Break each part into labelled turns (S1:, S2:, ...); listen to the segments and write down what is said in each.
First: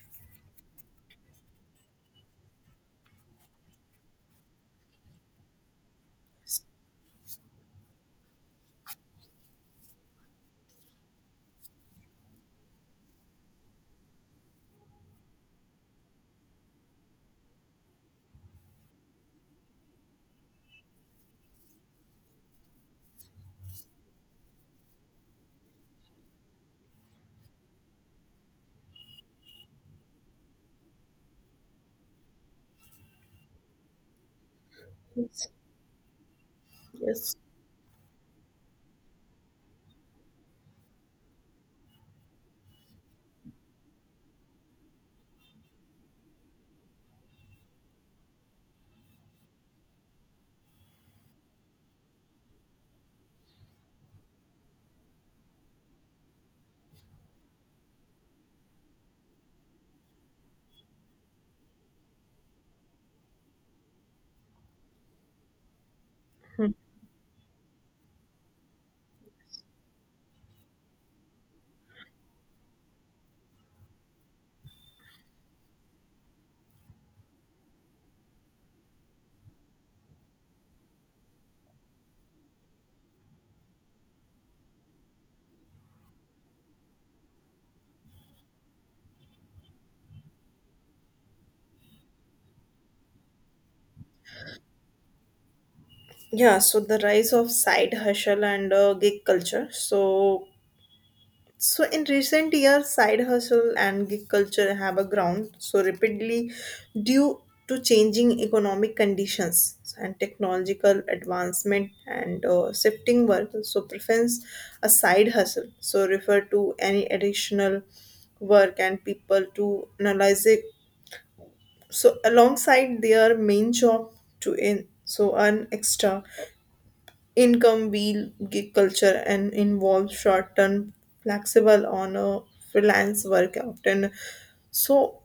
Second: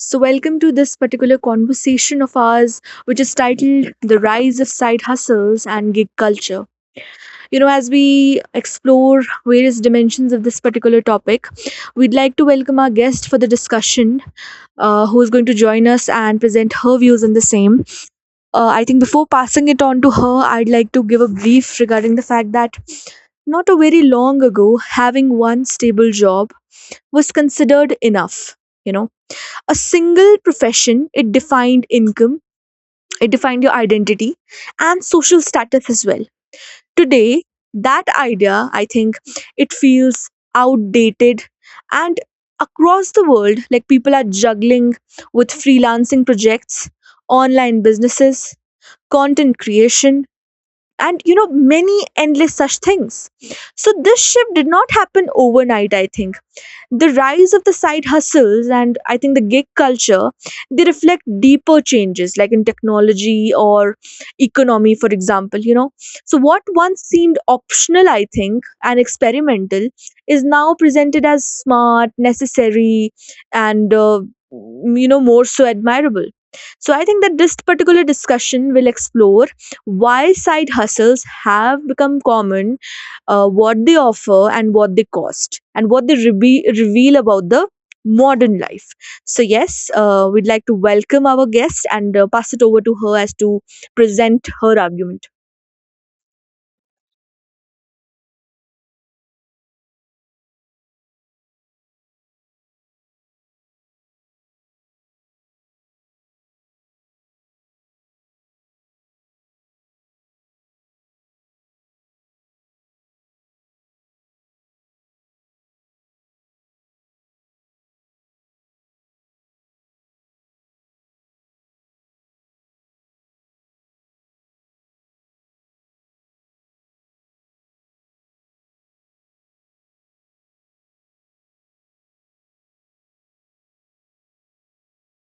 S1: So, welcome to this particular conversation of ours, which is titled The Rise of Side Hustles and Gig Culture. You know, as we explore various dimensions of this particular topic, we'd like to welcome our guest for the discussion, who is going to join us and present her views on the same. I think before passing it on to her, I'd like to give a brief regarding the fact that not a very long ago, having one stable job was considered enough. You know, a single profession, it defined income, it defined your identity and social
S2: Yes.
S1: status as well.
S2: Yes.
S1: Today, that idea, I think it feels outdated. And across the world, like people are juggling with freelancing projects, online businesses, content creation, and, you know, many endless such things. So this shift did not happen overnight, I think. The rise of the side hustles and, I think, the gig culture, they reflect deeper changes like in technology or economy, for example, you know. So what
S2: Hmm.
S1: once seemed optional, I think, and experimental, is now presented as smart, necessary, and, you know, more so admirable. So I think that this particular discussion will explore why side hustles have become common, what they offer and what they cost and what they reveal about the modern life. So, yes, we'd like to welcome our guest and pass it over to her as to present her argument.
S2: Yeah, so the rise of side hustle and gig culture. So in recent years, side hustle and gig culture have a ground so rapidly due to changing economic conditions and technological advancement and shifting work. So, preference a side hustle. So, refer to any additional work and people to analyze it. So, alongside their main job to in so earn extra income wheel gig culture and involves short-term flexible on a freelance work often so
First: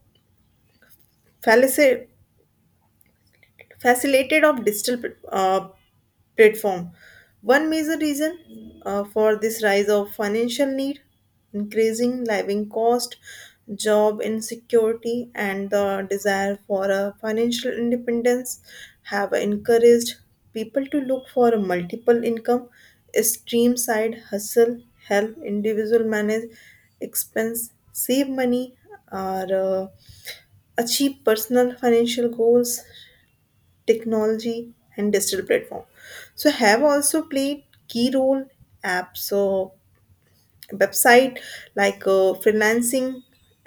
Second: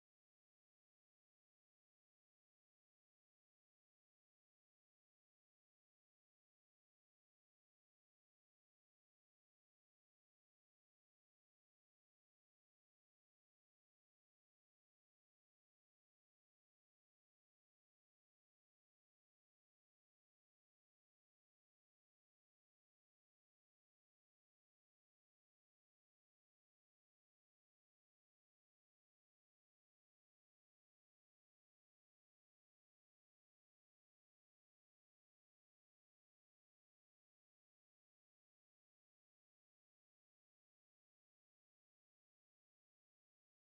S2: fallacy facilitated of platform. One major reason for this rise of financial need, increasing living cost, job insecurity, and the desire for a financial independence have encouraged people to look for a multiple income stream side hustle, help individual manage expense, save money, or achieve personal financial goals technology and digital platform so have also played key role apps so website like freelancing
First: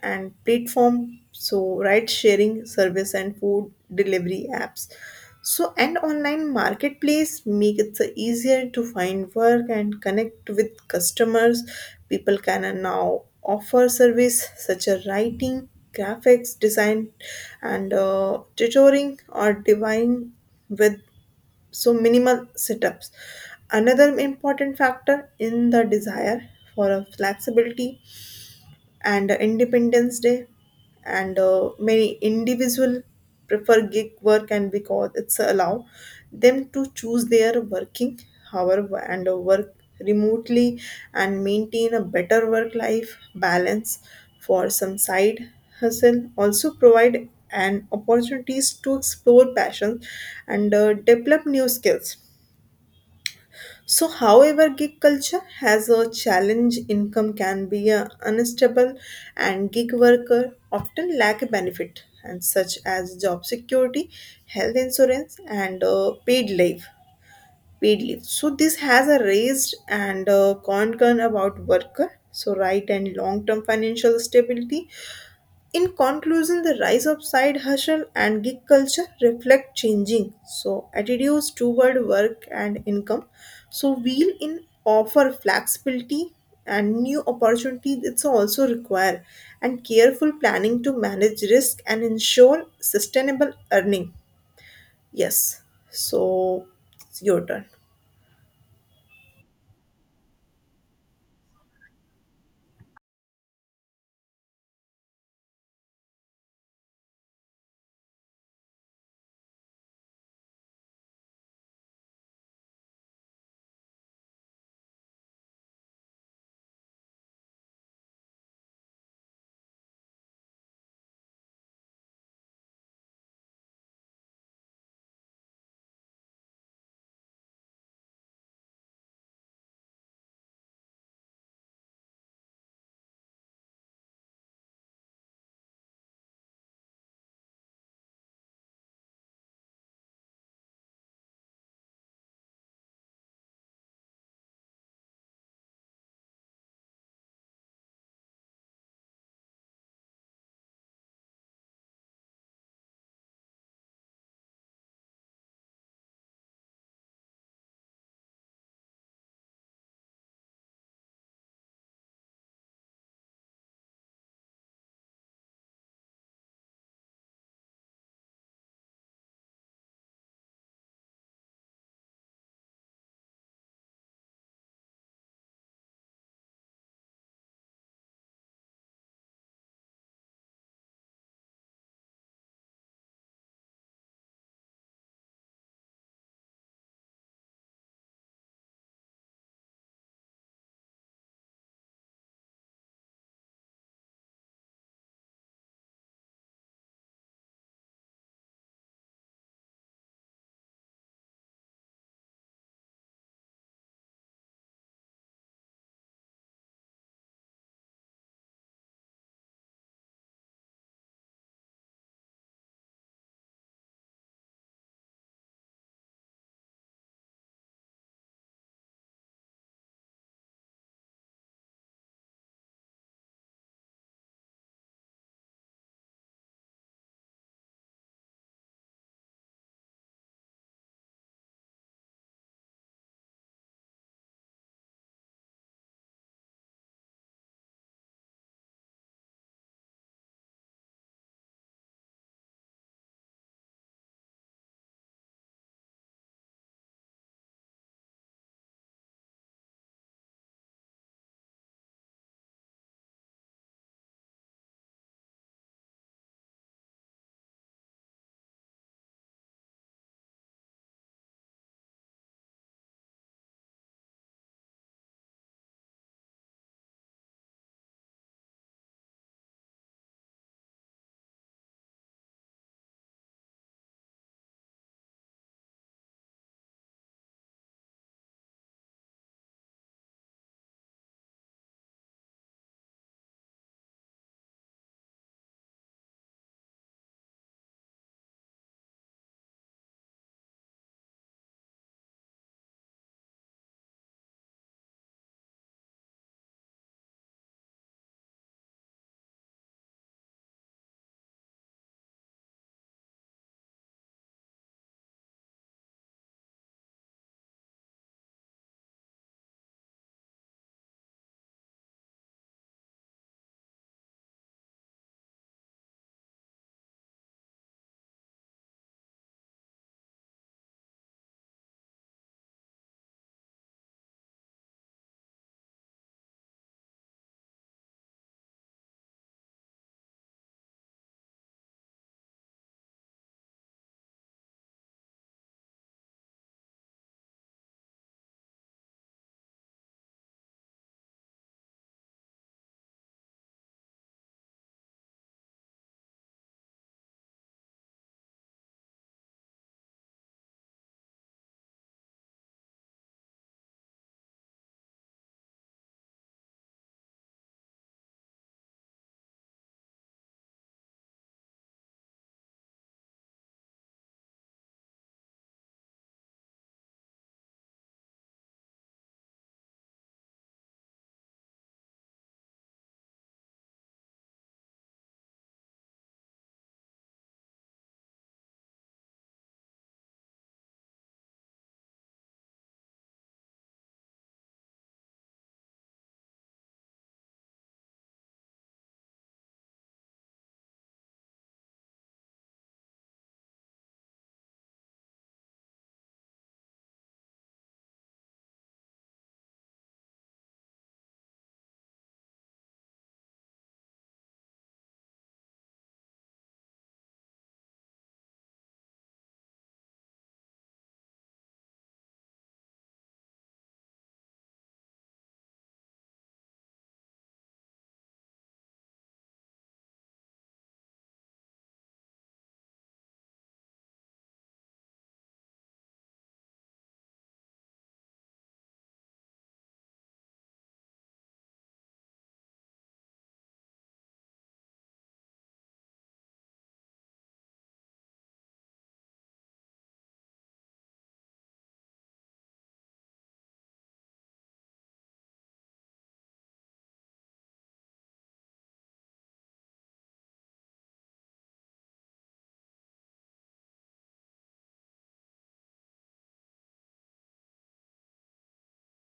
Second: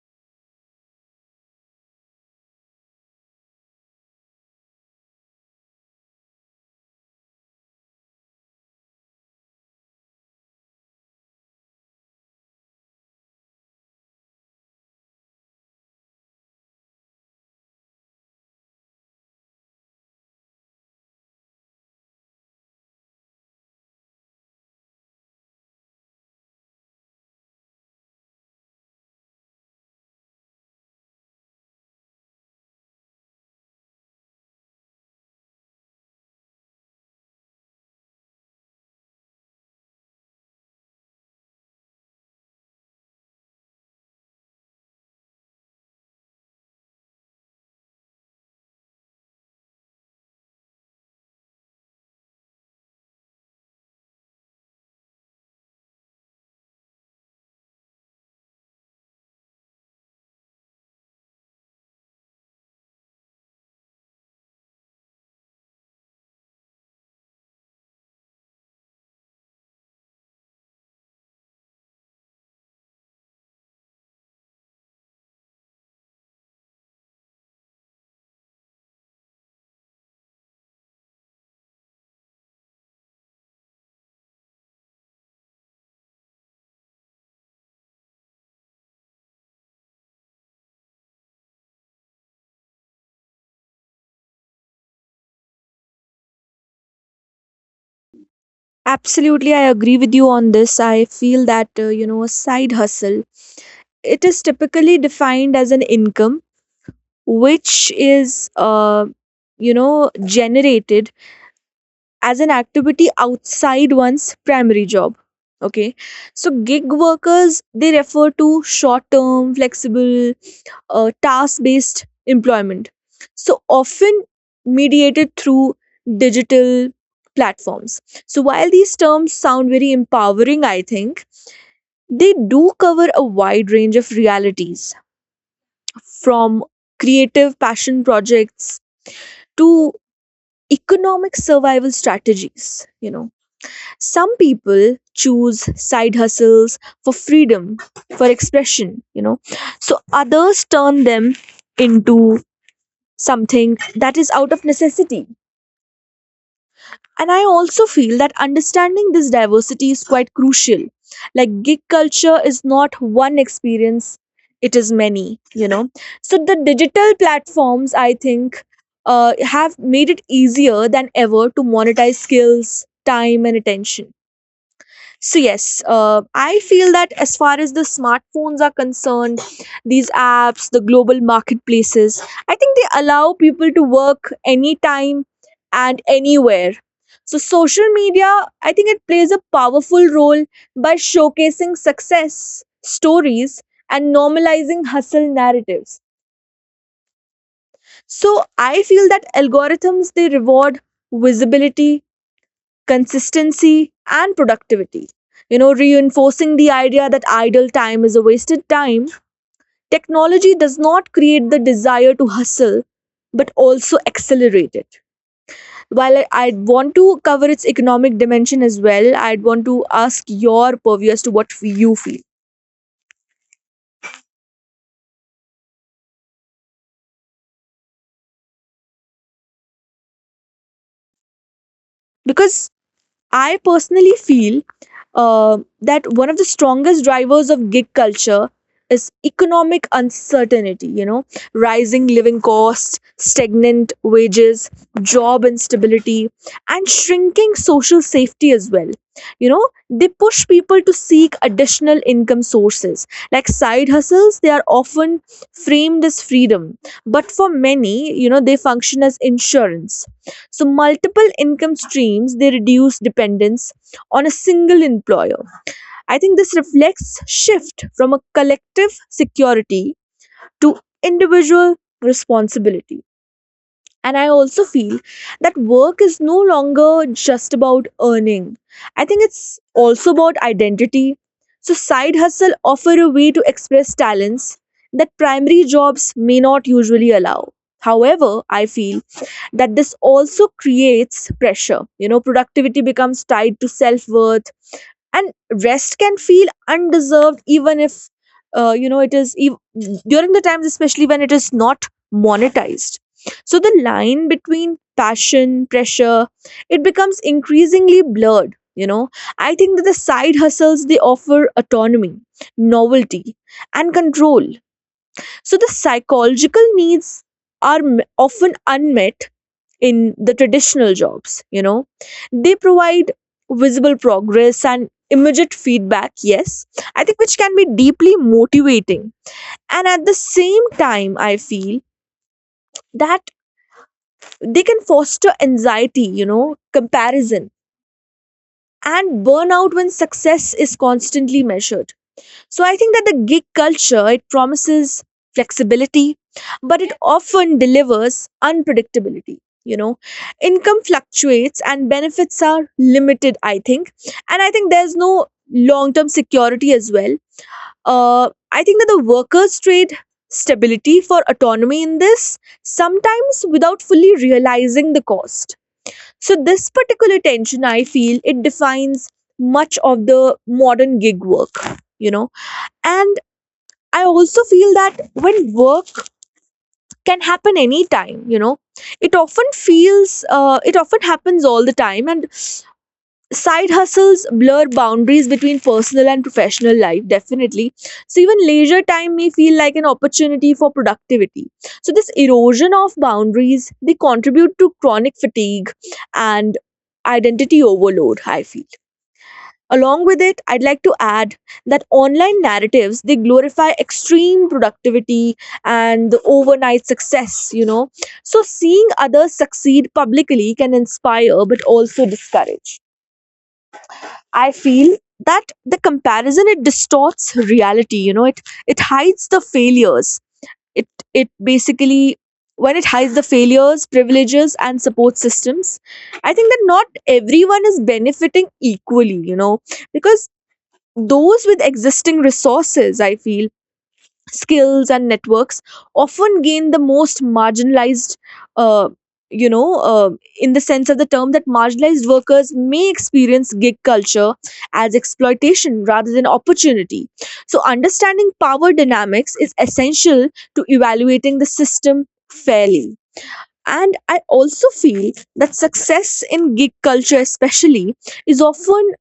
S2: and platform so ride sharing service and food delivery apps so and online marketplace make it so easier to find work and connect with customers people can now offer service such as writing graphics design and tutoring or divine with so minimal sit-ups another important factor in the desire for a flexibility and a independence day and many individual prefer gig work and because it's allow them to choose their working hour and work remotely and maintain a better work life balance for some side hustle also provide an opportunities to explore passions and develop new skills so, however, gig culture has a challenge. Income can be unstable, and gig worker often lack a benefit, and such as job security, health insurance, and paid leave. Paid leave. So, this has a raised and concern about worker. So, right and long-term financial stability in conclusion, the rise of side hustle and gig culture reflect changing so attitudes toward work and income. So we'll in offer flexibility and new opportunities. It's also require and careful planning to manage risk and ensure sustainable earning. Yes. So it's your turn.
S1: Absolutely, I agree with you on this. I feel that, you know, a side hustle, it is typically defined as an income which is, you know, generated as an activity outside one's primary job. Okay, so gig workers, they refer to short term flexible task based employment, so often mediated through digital platforms. So while these terms sound very empowering, I think they do cover a wide range of realities, from creative passion projects to economic survival strategies, you know. Some people choose side hustles for freedom, for expression, you know. So others turn them into something that is out of necessity. And I also feel that understanding this diversity is quite crucial. Like, gig culture is not one experience, it is many, you know. So the digital platforms, I think, have made it easier than ever to monetize skills, time and attention. So yes, I feel that as far as the smartphones are concerned, these apps, the global marketplaces, I think they allow people to work anytime and anywhere. So social media, I think it plays a powerful role by showcasing success stories and normalizing hustle narratives. So I feel that algorithms, they reward visibility, consistency, and productivity. You know, reinforcing the idea that idle time is a wasted time, technology does not create the desire to hustle but also accelerate it. While I'd want to cover its economic dimension as well, I'd want to ask your purview as to what you feel. Because I personally feel that one of the strongest drivers of gig culture is economic uncertainty, you know, rising living costs, stagnant wages, job instability, and shrinking social safety as well. You know, they push people to seek additional income sources. Like side hustles, they are often framed as freedom, but for many, you know, they function as insurance. So, multiple income streams, they reduce dependence on a single employer. I think this reflects shift from a collective security to individual responsibility. And I also feel that work is no longer just about earning. I think it's also about identity. So, side hustle offer a way to express talents that primary jobs may not usually allow. However, I feel that this also creates pressure. You know, productivity becomes tied to self worth, and rest can feel undeserved, even if, you know, it is during the times, especially when it is not monetized. So the line between passion pressure, it becomes increasingly blurred, you know. I think that the side hustles, they offer autonomy, novelty, and control. So the psychological needs are often unmet in the traditional jobs, you know. They provide visible progress and immediate feedback. Yes, I think, which can be deeply motivating. And at the same time I feel that they can foster anxiety, you know, comparison and burnout when success is constantly measured. So I think that the gig culture, it promises flexibility, but it often delivers unpredictability. You know, income fluctuates and benefits are limited, I think, and I think there's no long-term security as well. I think that the workers trade stability for autonomy in this, sometimes without fully realizing the cost. So this particular tension, I feel, it defines much of the modern gig work. You know, and I also feel that when work can happen anytime, you know, it often happens all the time. And side hustles blur boundaries between personal and professional life, definitely. So even leisure time may feel like an opportunity for productivity. So this erosion of boundaries, they contribute to chronic fatigue and identity overload, I feel. Along with it, I'd like to add that online narratives, they glorify extreme productivity and the overnight success, you know. So seeing others succeed publicly can inspire but also discourage. I feel that the comparison, it distorts reality, you know, it hides the failures. It it basically, when it hides the failures, privileges and support systems, I think that not everyone is benefiting equally, you know, because those with existing resources, I feel, skills and networks often gain the most marginalized, uh, you know, in the sense of the term that marginalized workers may experience gig culture as exploitation rather than opportunity. So, understanding power dynamics is essential to evaluating the system fairly. And I also feel that success in gig culture, especially, is often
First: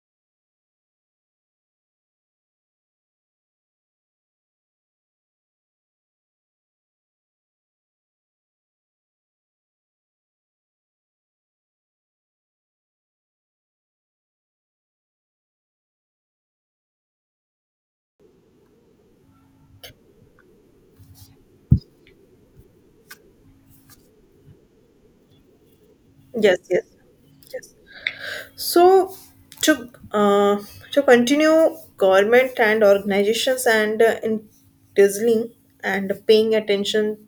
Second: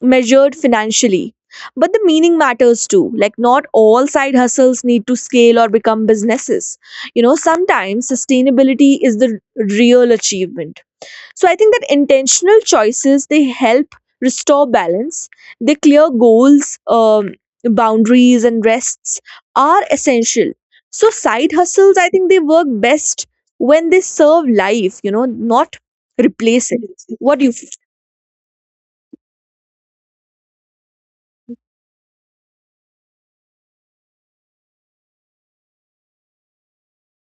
S1: measured financially. But the meaning matters too. Like, not all side hustles need to scale or become businesses. You know, sometimes sustainability is the real achievement. So I think that intentional choices, they help restore balance. They clear goals, boundaries, and rests are essential. So side hustles, I think they work best when they serve life. You know, not
S2: Yes,
S1: replace it.
S2: yes.
S1: What do you feel?
S2: Yes. So to uh, to continue, government and organizations and in dazzling and paying attention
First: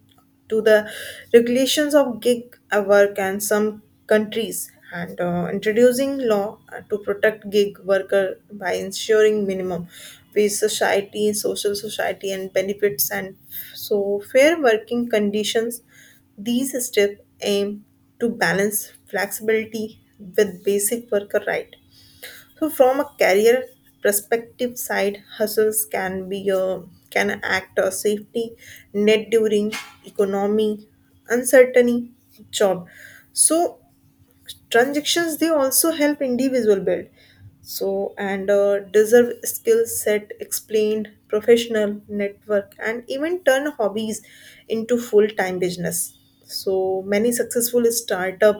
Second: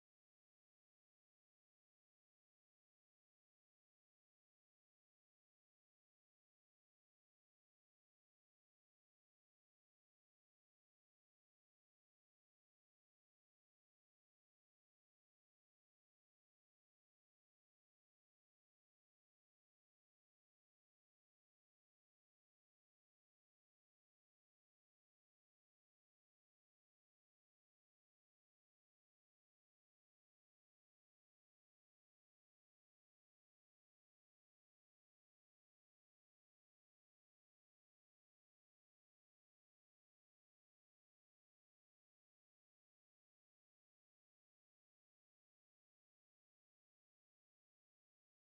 S2: to the regulations of gig work and some countries and introducing law to protect gig worker by ensuring minimum wage society social society and benefits and so fair working conditions these steps aim to balance flexibility with basic worker right. So from a career perspective side, hustles can be a can act as safety net during economy uncertainty job. So transactions they also help individual build so and deserve skill set explained professional network and even turn hobbies into full-time business so many successful startup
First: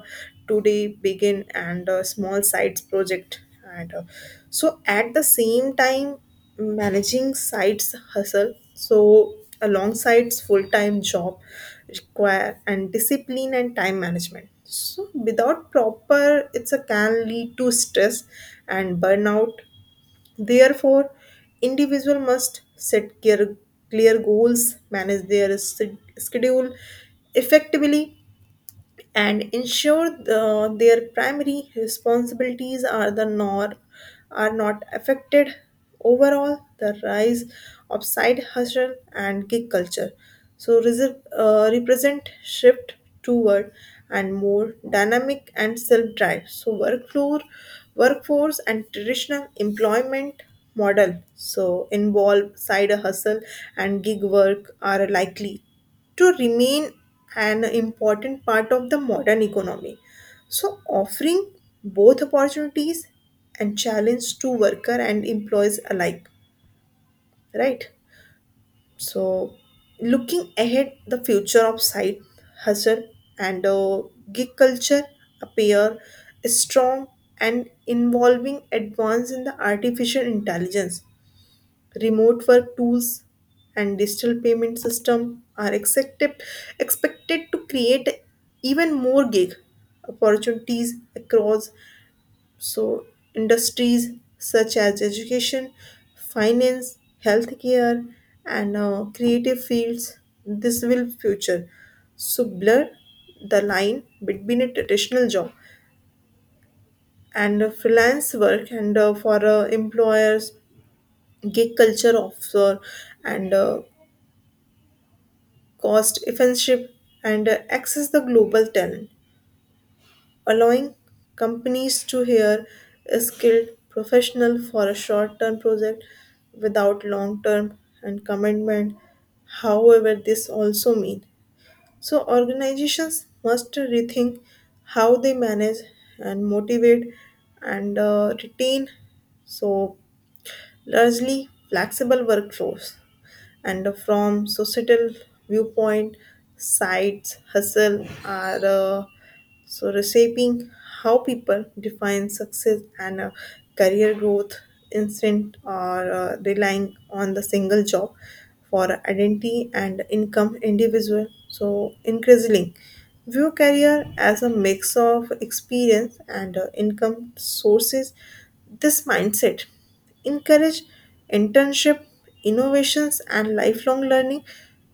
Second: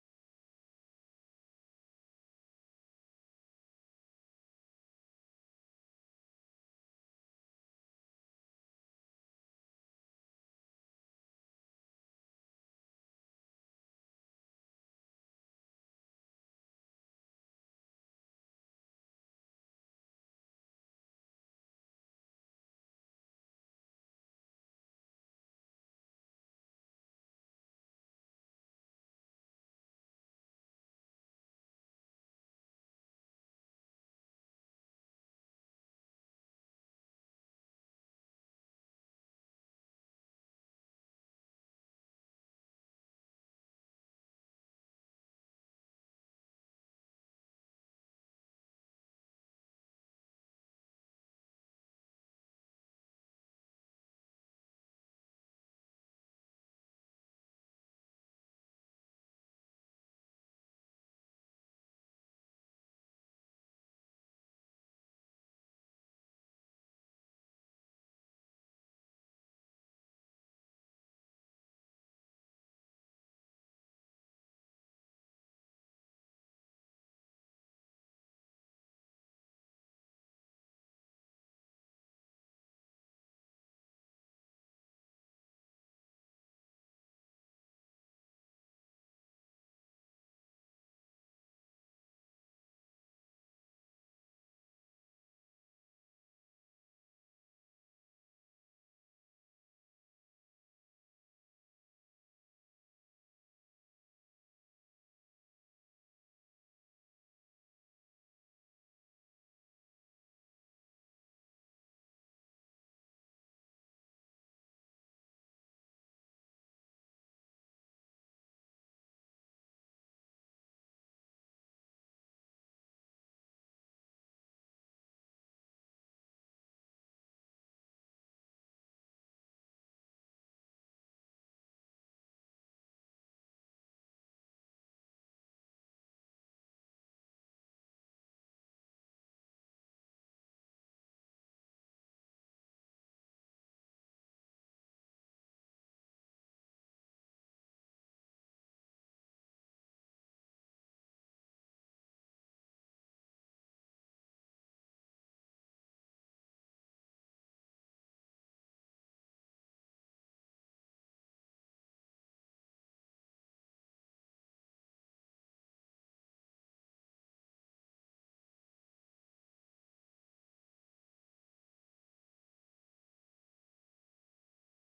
S2: today begin and small sides project and so at the same time managing sites hustle so alongside full-time job require and discipline and time management so without proper it's a can lead to stress and burnout therefore individual must set clear goals manage their schedule effectively and ensure the, their primary responsibilities are the nor are not affected. Overall, the rise of side hustle and gig culture so reserve, represent shift toward and more dynamic and self-drive. So workflow, workforce and traditional employment model so involve side hustle and gig work are likely to remain an important part of the modern economy. So, offering both opportunities and challenge to worker and employees alike, right? So, looking ahead, the future of site hustle and gig culture appear strong and involving advance in the artificial intelligence remote work tools and digital payment system are expected to create even more gig opportunities across so industries such as education, finance, healthcare, and creative fields. This will future so blur the line between a traditional job and a freelance work and for employers gig culture officer and cost efficiency, and access the global talent, allowing companies to hire a skilled professional for a short-term project without long-term and commitment. However, this also means so organizations must rethink how they manage and motivate and retain so largely flexible workforce and from societal viewpoint sites hustle are so reshaping how people define success and career growth instant or relying on the single job for identity and income individual so increasingly view career as a mix of experience and income sources this mindset encourage internship, innovations, and lifelong learning.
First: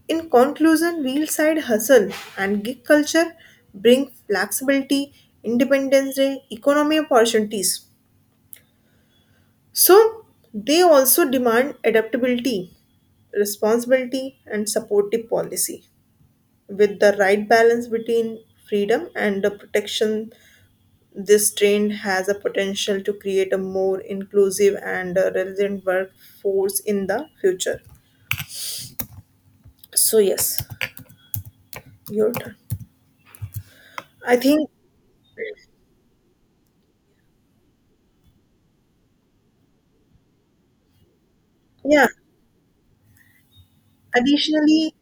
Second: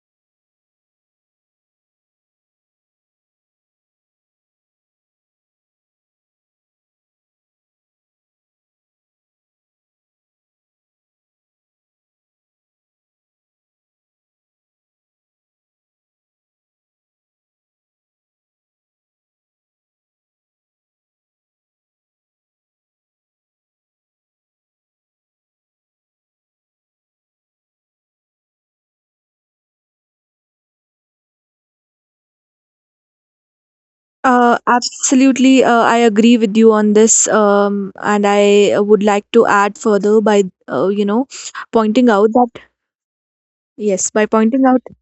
S2: In conclusion, wheel side hustle and gig culture bring flexibility, independence, and economy opportunities. So, they also demand adaptability, responsibility, and supportive policy with the right balance between freedom and the protection this trend has a potential to create a more inclusive and resilient workforce in the future. So yes, your turn. I
S1: Uh,
S2: think
S1: absolutely, I agree with you on this, and I would like to add further by, you know,
S2: yeah.
S1: pointing out that, yes, by pointing out,
S2: Additionally,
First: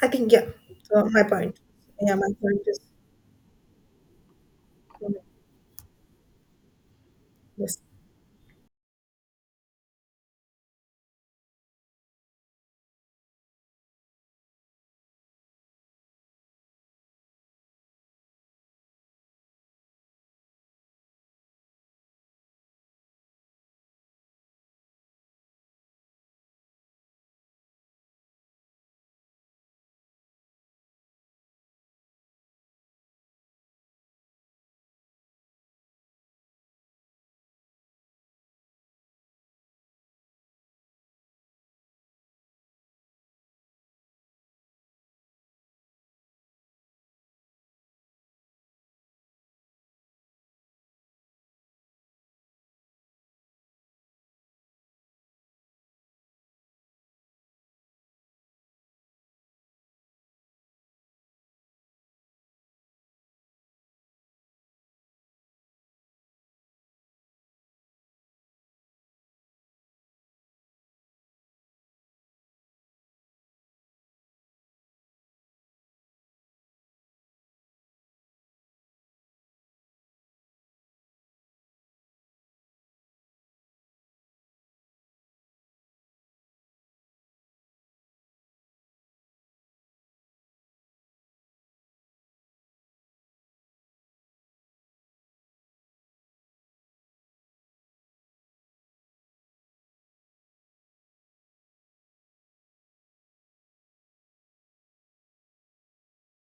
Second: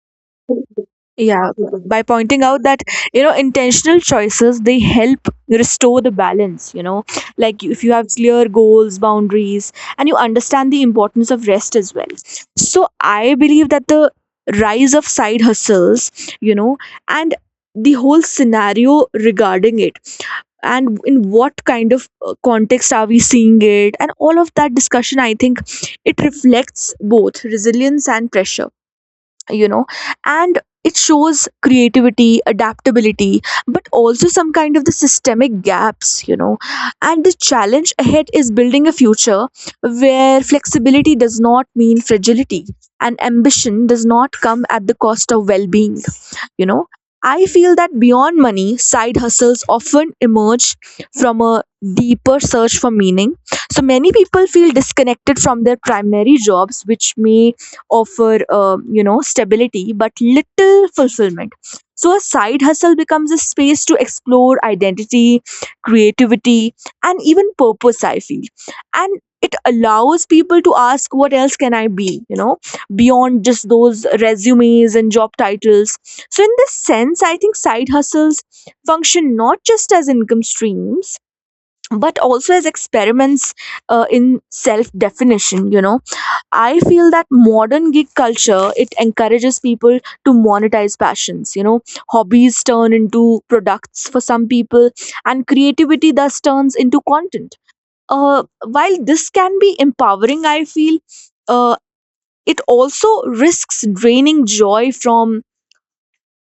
S2: I think yeah. So my
S1: yeah,
S2: point.
S1: by
S2: Yeah, my
S1: pointing out
S2: point is
S1: that, you know, intentional choices, they help restore the balance, you know, like
S2: yes,
S1: if you have clear goals, boundaries, and you understand the importance of rest as well. So I believe that the rise of side hustles, you know, and the whole scenario regarding it and in what kind of context are we seeing it, and all of that discussion, I think it reflects both resilience and pressure, you know. And it shows creativity, adaptability, but also some kind of the systemic gaps, you know. And the challenge ahead is building a future where flexibility does not mean fragility and ambition does not come at the cost of well-being, you know. I feel that beyond money, side hustles often emerge from a deeper search for meaning. So many people feel disconnected from their primary jobs, which may offer you know, stability but little fulfillment. So a side hustle becomes a space to explore identity, creativity, and even purpose, I feel. And it allows people to ask, what else can I be, you know, beyond just those resumes and job titles. So in this sense I think side hustles function not just as income streams but also as experiments, in self definition, you know. I feel that modern gig culture, it encourages people to monetize passions. You know, hobbies turn into products for some people, and creativity thus turns into content. While this can be empowering, I feel uh, it also risks draining joy from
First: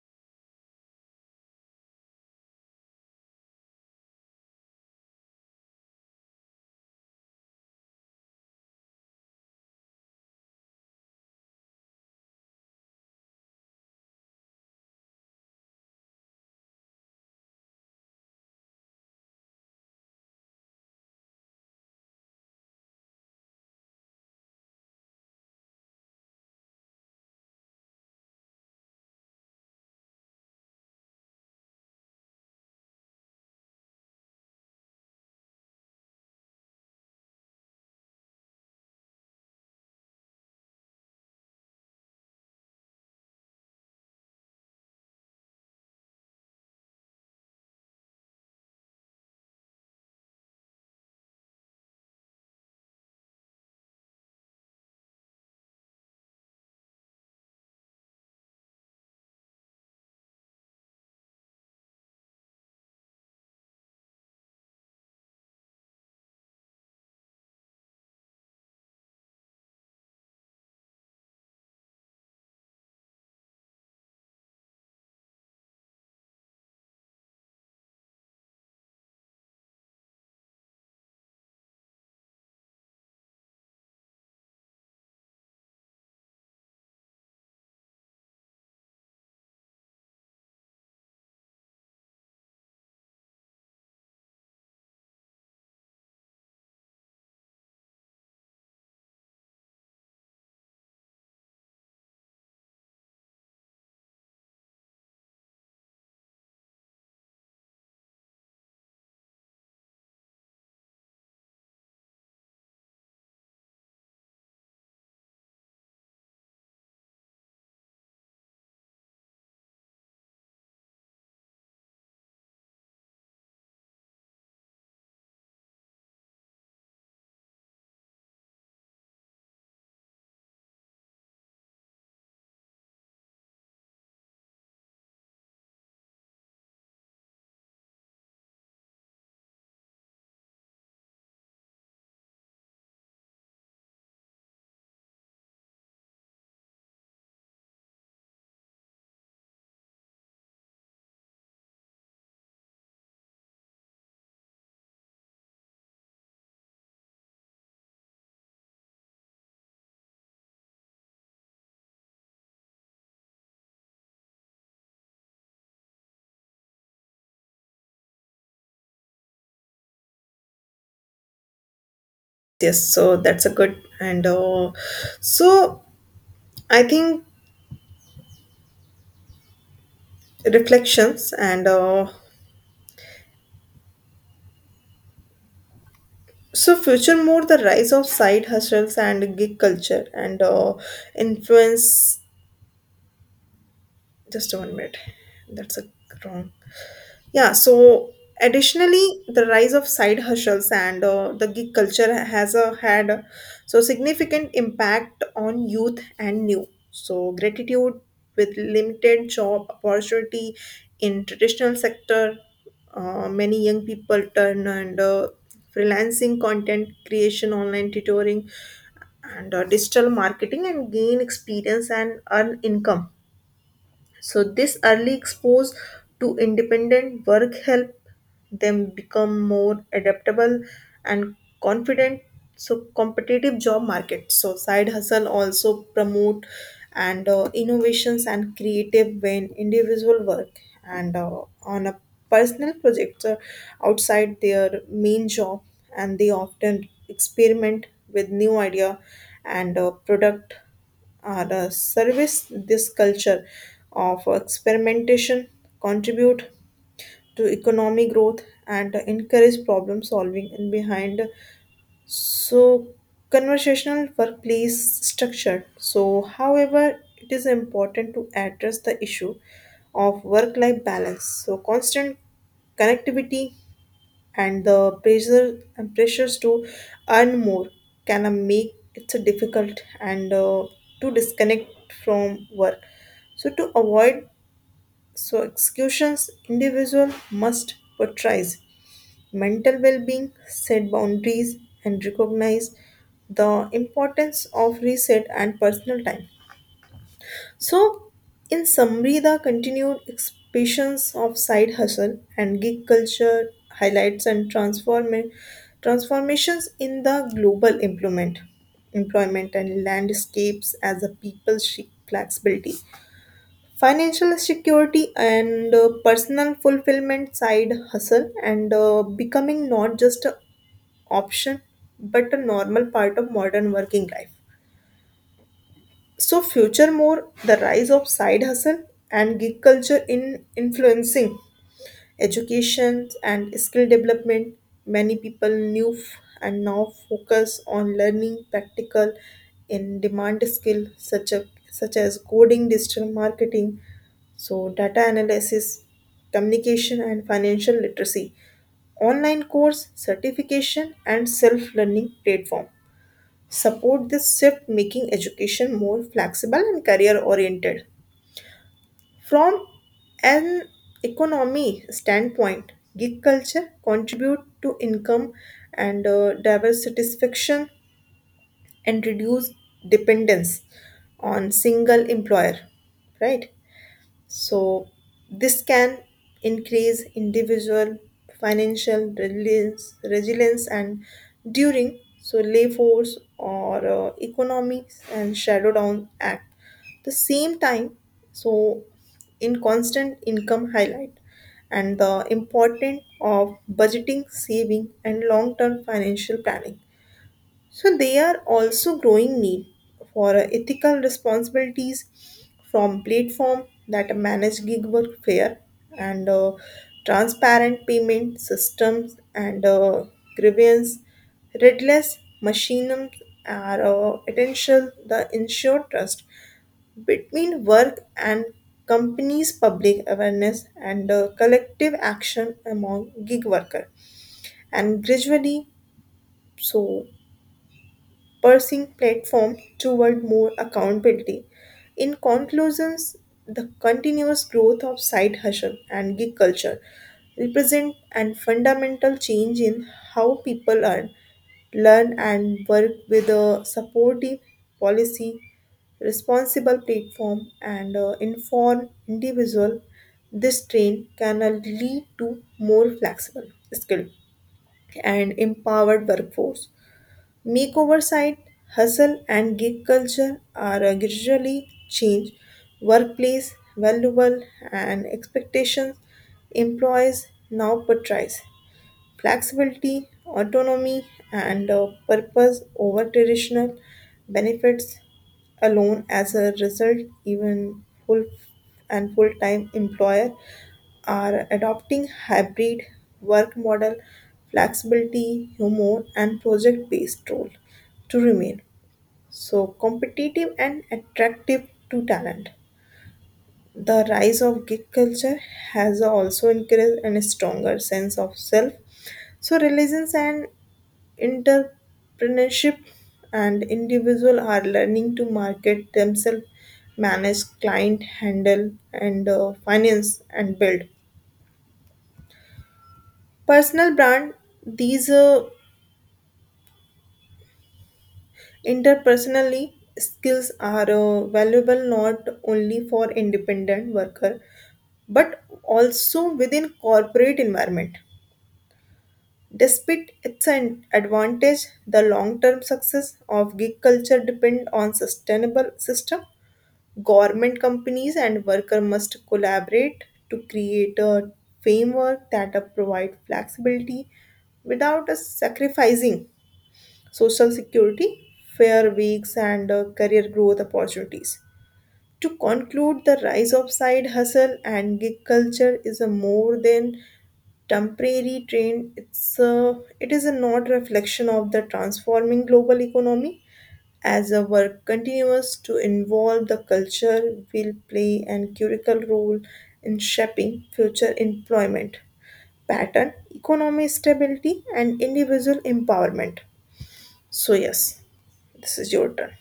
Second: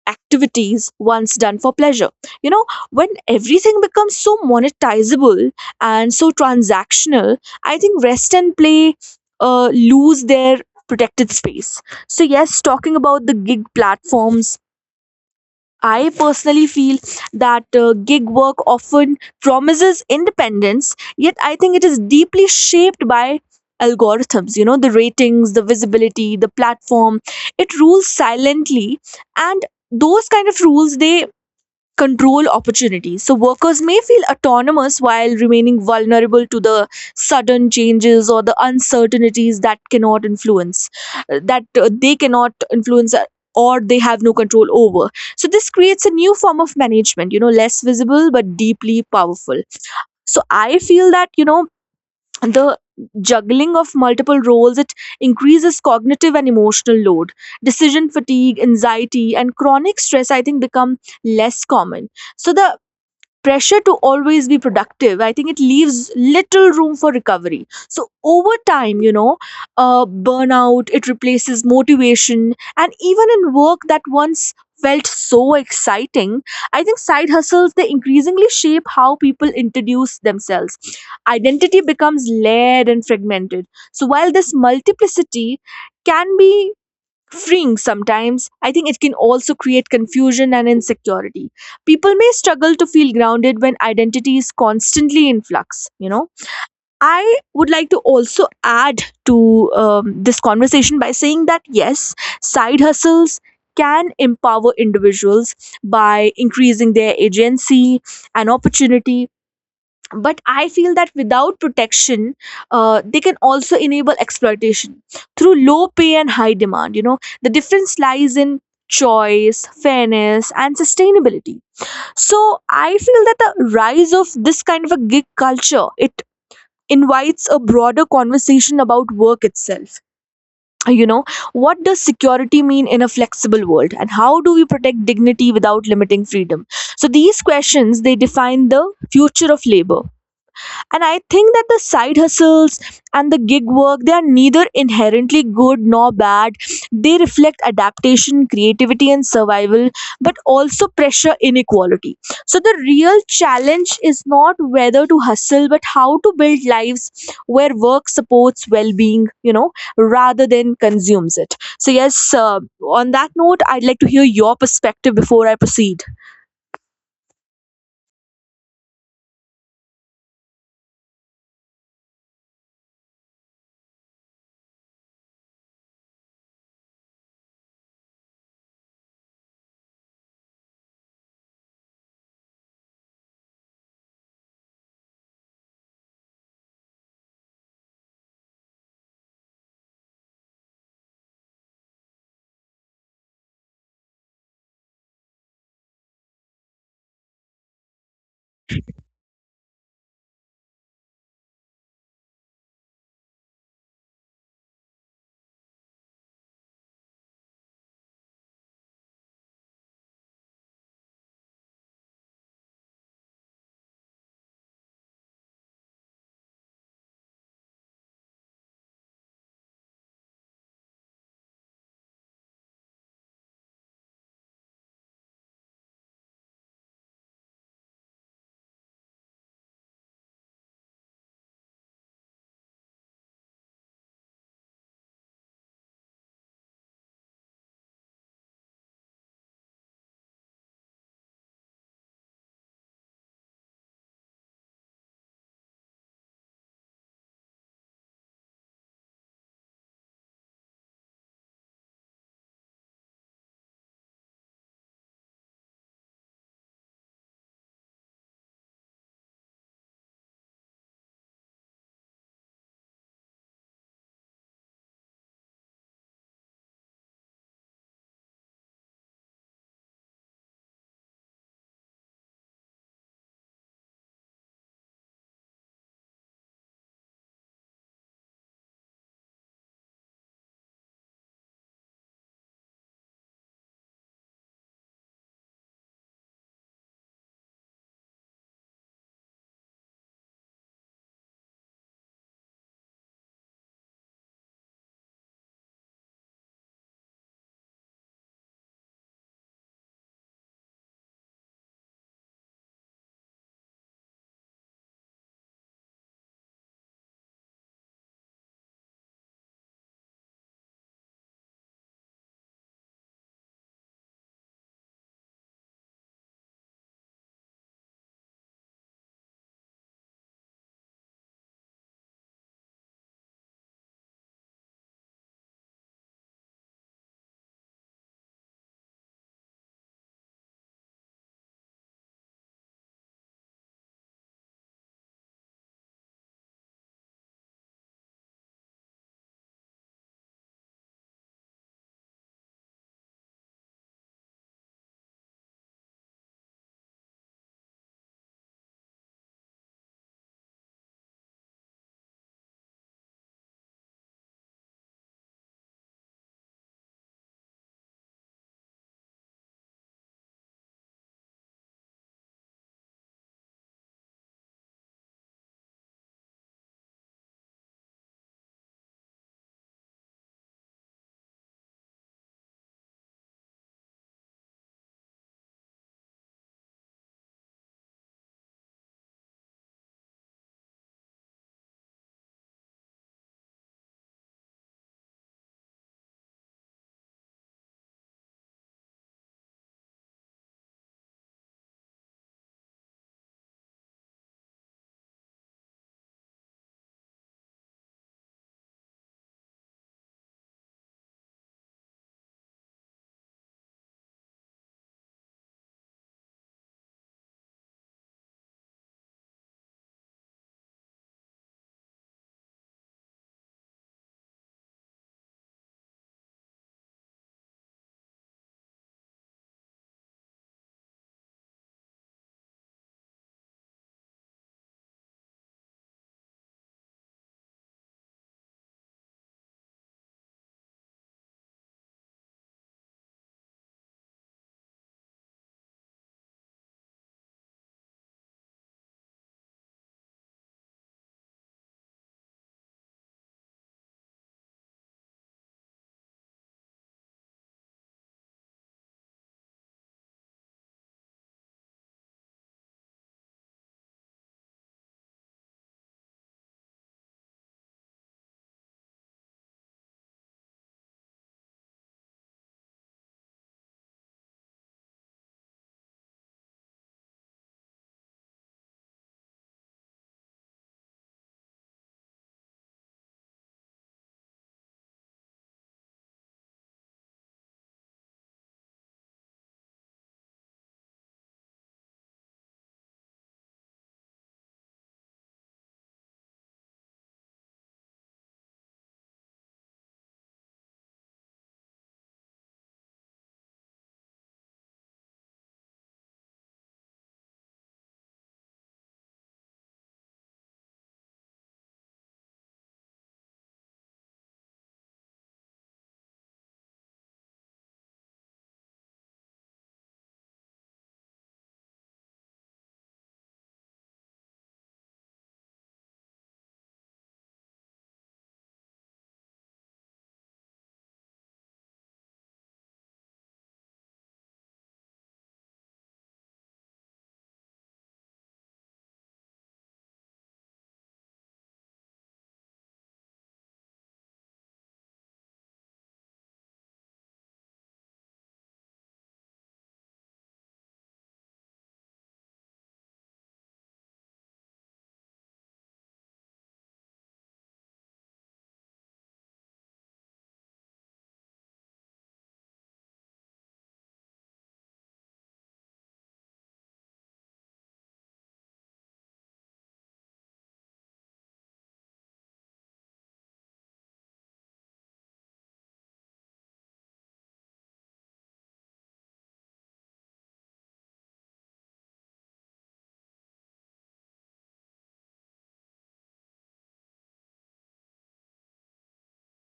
S1: activities once done for pleasure. You know, when everything becomes so monetizable and so transactional, I think rest and play lose their protected space. So, yes, talking about the gig platforms, I personally feel that gig work often promises independence, yet I think it is deeply shaped by algorithms, you know, the ratings, the visibility, the platform. It rules silently, and those kind of rules, they control opportunities. So workers may feel autonomous while remaining vulnerable to the sudden changes or the uncertainties that they cannot influence, or they have no control over. So this creates a new form of management, you know, less visible but deeply powerful. So I feel that, you know, the juggling of multiple roles it increases cognitive and emotional load, decision fatigue, anxiety, and chronic stress, I think, become less common. So the pressure to always be productive, I think it leaves little room for recovery. So over time, you know, uh, burnout it replaces motivation, and even in work that once felt so exciting. I think side hustles they increasingly shape how people introduce themselves. Identity becomes layered and fragmented. So while this multiplicity can be freeing sometimes. I think it can also create confusion and insecurity. People may struggle to feel grounded when identity is constantly in flux, you know. I would like to also add to this conversation by saying that, yes, side hustles can empower individuals by increasing their agency and opportunity, but I feel that without protection, they can also enable exploitation through low pay and high demand, you know. The difference lies in choice, fairness, and sustainability. So I feel that the rise of this kind of a gig culture, it invites a broader conversation about work itself. You know, what does security mean in a flexible world, and how do we protect dignity without limiting freedom? So these questions they define the future of labor. And I think that the side hustles and the gig work, they are neither inherently good nor bad. They reflect adaptation, creativity, and survival, but also pressure, inequality. So the real challenge is not whether to hustle, but how to build lives where work supports well being, you know, rather than consumes it. So, yes, on that note, I'd like to hear your perspective before I proceed.
S2: yes. So that's a good and so I think reflections and so future more the rise of side hustles and gig culture and influence just one minute that's a wrong yeah so additionally the rise of side hustles and the gig culture has had a so significant impact on youth and new so gratitude with limited job opportunity in traditional sector many young people turn and freelancing content creation online tutoring and digital marketing and gain experience and earn income so this early expose to independent work help them become more adaptable and confident. So competitive job market. So side hustle also promote and innovations and creative when individual work and on a personal project outside their main job and they often experiment with new idea and product are a service this culture of experimentation contribute to economic growth and encourage problem solving and behind so conversational workplace structure so however it is important to address the issue of work life balance so constant connectivity and the pressure and pressures to earn more can make it so difficult and to disconnect from work. So to avoid so executions, individual must prioritize mental well-being, set boundaries, and recognize the importance of reset and personal time. So, in summary, the continued expansions of side hustle and gig culture highlights and transformations in the global employment, employment and landscapes as a people seek flexibility, financial security, and personal fulfillment. Side hustle and becoming not just an option but a normal part of modern working life. So, future more the rise of side hustle and gig culture in influencing education and skill development. Many people knew and now focus on learning practical in demand skill such as coding, digital marketing, so data analysis, communication and financial literacy, online course, certification and self-learning platform support this shift, making education more flexible and career oriented. From an economy standpoint, gig culture contribute to income and diverse satisfaction and reduce dependence on single employer, right? So, this can increase individual financial resilience and during so lay force or economics and shadow down act. The same time, so in constant income highlight and the importance of budgeting, saving, and long term financial planning so they are also growing need for ethical responsibilities from platform that manage gig work fair and transparent payment systems and grievance redress mechanisms are essential the ensure trust between work and companies public awareness and collective action among gig worker and gradually so pressing platform toward more accountability. In conclusions, the continuous growth of side hustle and gig culture represent an fundamental change in how people earn, learn, and work with a supportive policy, responsible platform, and informed individual. This trend can lead to more flexible, skilled, and empowered workforce makeover site, hustle and gig culture are a gradually change workplace valuable and expectations employees now portrays. Flexibility, autonomy, and purpose over traditional benefits alone. As a result, even full time employer are adopting hybrid work model, flexibility, humor, and project based role to remain so competitive and attractive to talent. The rise of gig culture has also increased in a stronger sense of self. So, religions and entrepreneurship and individual are learning to market themselves, manage client, handle and finance and build personal brand. These interpersonally skills are valuable not only for independent worker but also within corporate environment despite its an advantage, the long-term success of gig culture depends on sustainable system. Government companies and worker must collaborate to create a framework that provide flexibility without sacrificing social security, fair weeks, and career growth opportunities. To conclude, the rise of side hustle and gig culture is a more than temporary trend it is a not reflection of the transforming global economy as our work continues to involve the culture will play an critical role in shaping future employment pattern economic stability and individual empowerment so yes this is your turn.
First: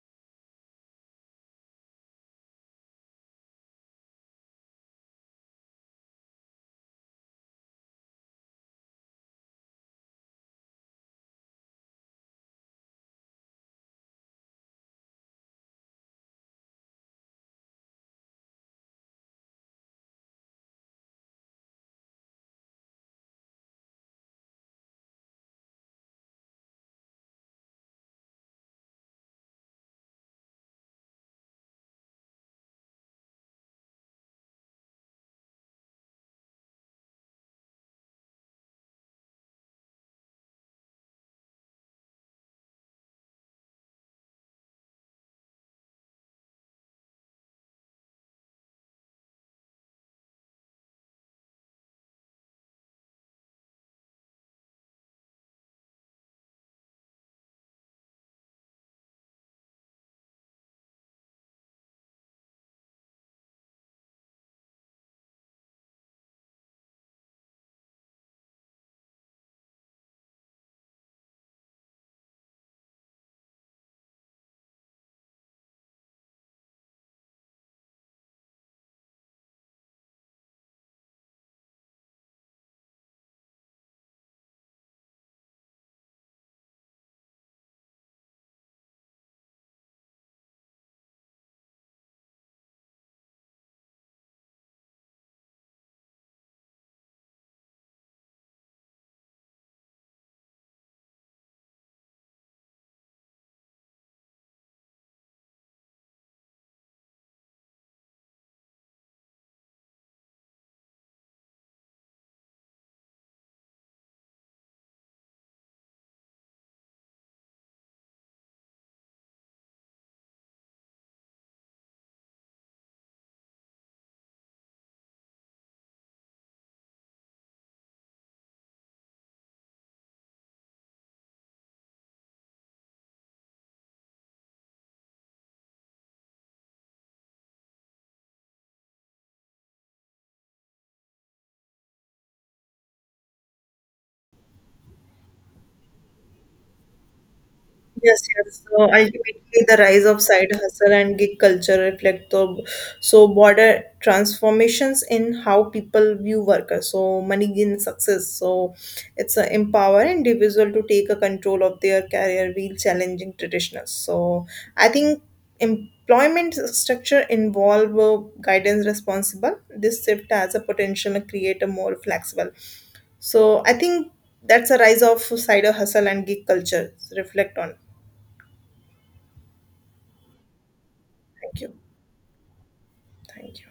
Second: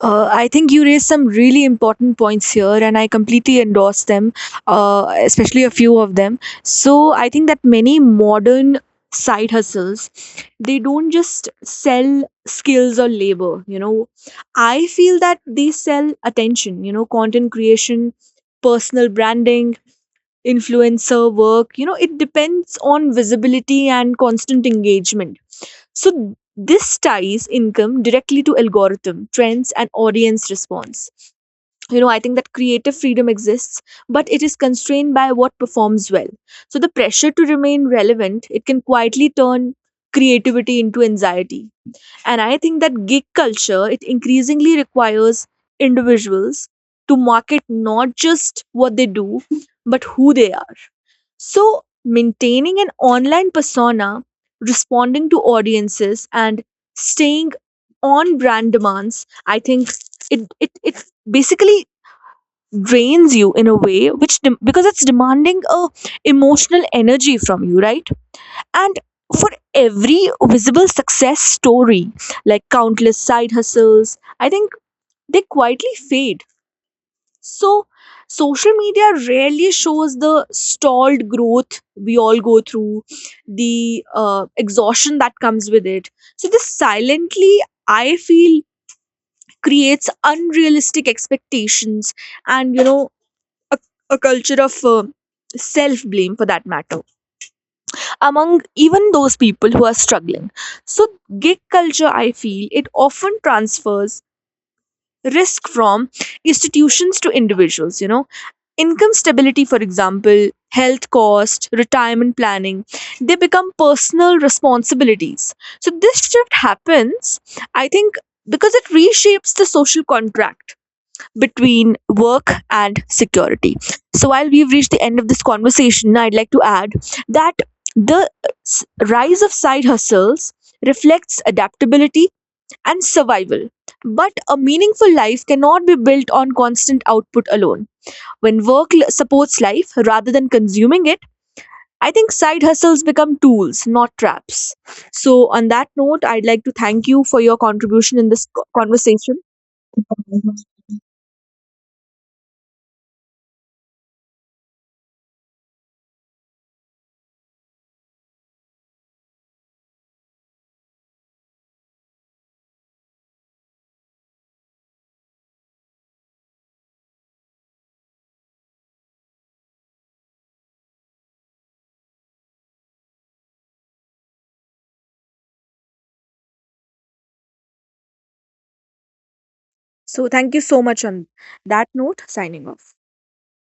S1: I think you raised some really important points here, and I completely endorse them, especially a few of them. So I think that many modern side hustles, they don't just sell skills or labor. You know, I feel that they sell attention. You know, content creation, personal branding, influencer work, you know, it depends on visibility and constant engagement. So this ties income directly to algorithm trends and audience response. You know, I think that creative freedom exists, but it is constrained by what performs well. So the pressure to remain relevant, it can quietly turn creativity into anxiety. And I think that gig culture, it increasingly requires individuals to market not just what they do, but who they are. So, maintaining an online persona, responding to audiences, and staying on brand demands, I think it basically drains you in a way which because it's demanding a emotional energy from you, right? And for every visible success story, like countless side hustles, I think they quietly fade. So, social media rarely shows the stalled growth we all go through, the exhaustion that comes with it. So, this silently, I feel, creates unrealistic expectations and, you know, a, a culture of self blame for that matter. Among even those people who are struggling. So, gig culture, I feel, it often transfers risk from institutions to individuals. You know, income stability, for example, health cost, retirement planning, they become personal responsibilities. So, this shift happens, I think, because it reshapes the social contract between work and security. So, while we've reached the end of this conversation, I'd like to add that the rise of side hustles reflects adaptability and survival. But a meaningful life cannot be built on constant output alone. When supports life rather than consuming it, I think side hustles become tools, not traps. So, on that note, I'd like to thank you for your contribution
S2: Yes,
S1: in this
S2: yes. So
S1: conversation.
S2: ultimately, the rise of side hustle and gig culture reflect the so border transformations in how people view workers. So money gain success. So it's a empower individual to take a control of their career while challenging traditional. So I think employment structure involve guidance responsible. This shift has a potential to create a more flexible. So I think that's a rise of side hustle and gig culture. Reflect on.
S1: So thank you so much on
S2: Thank you.
S1: that note, signing off.
S2: Thank you.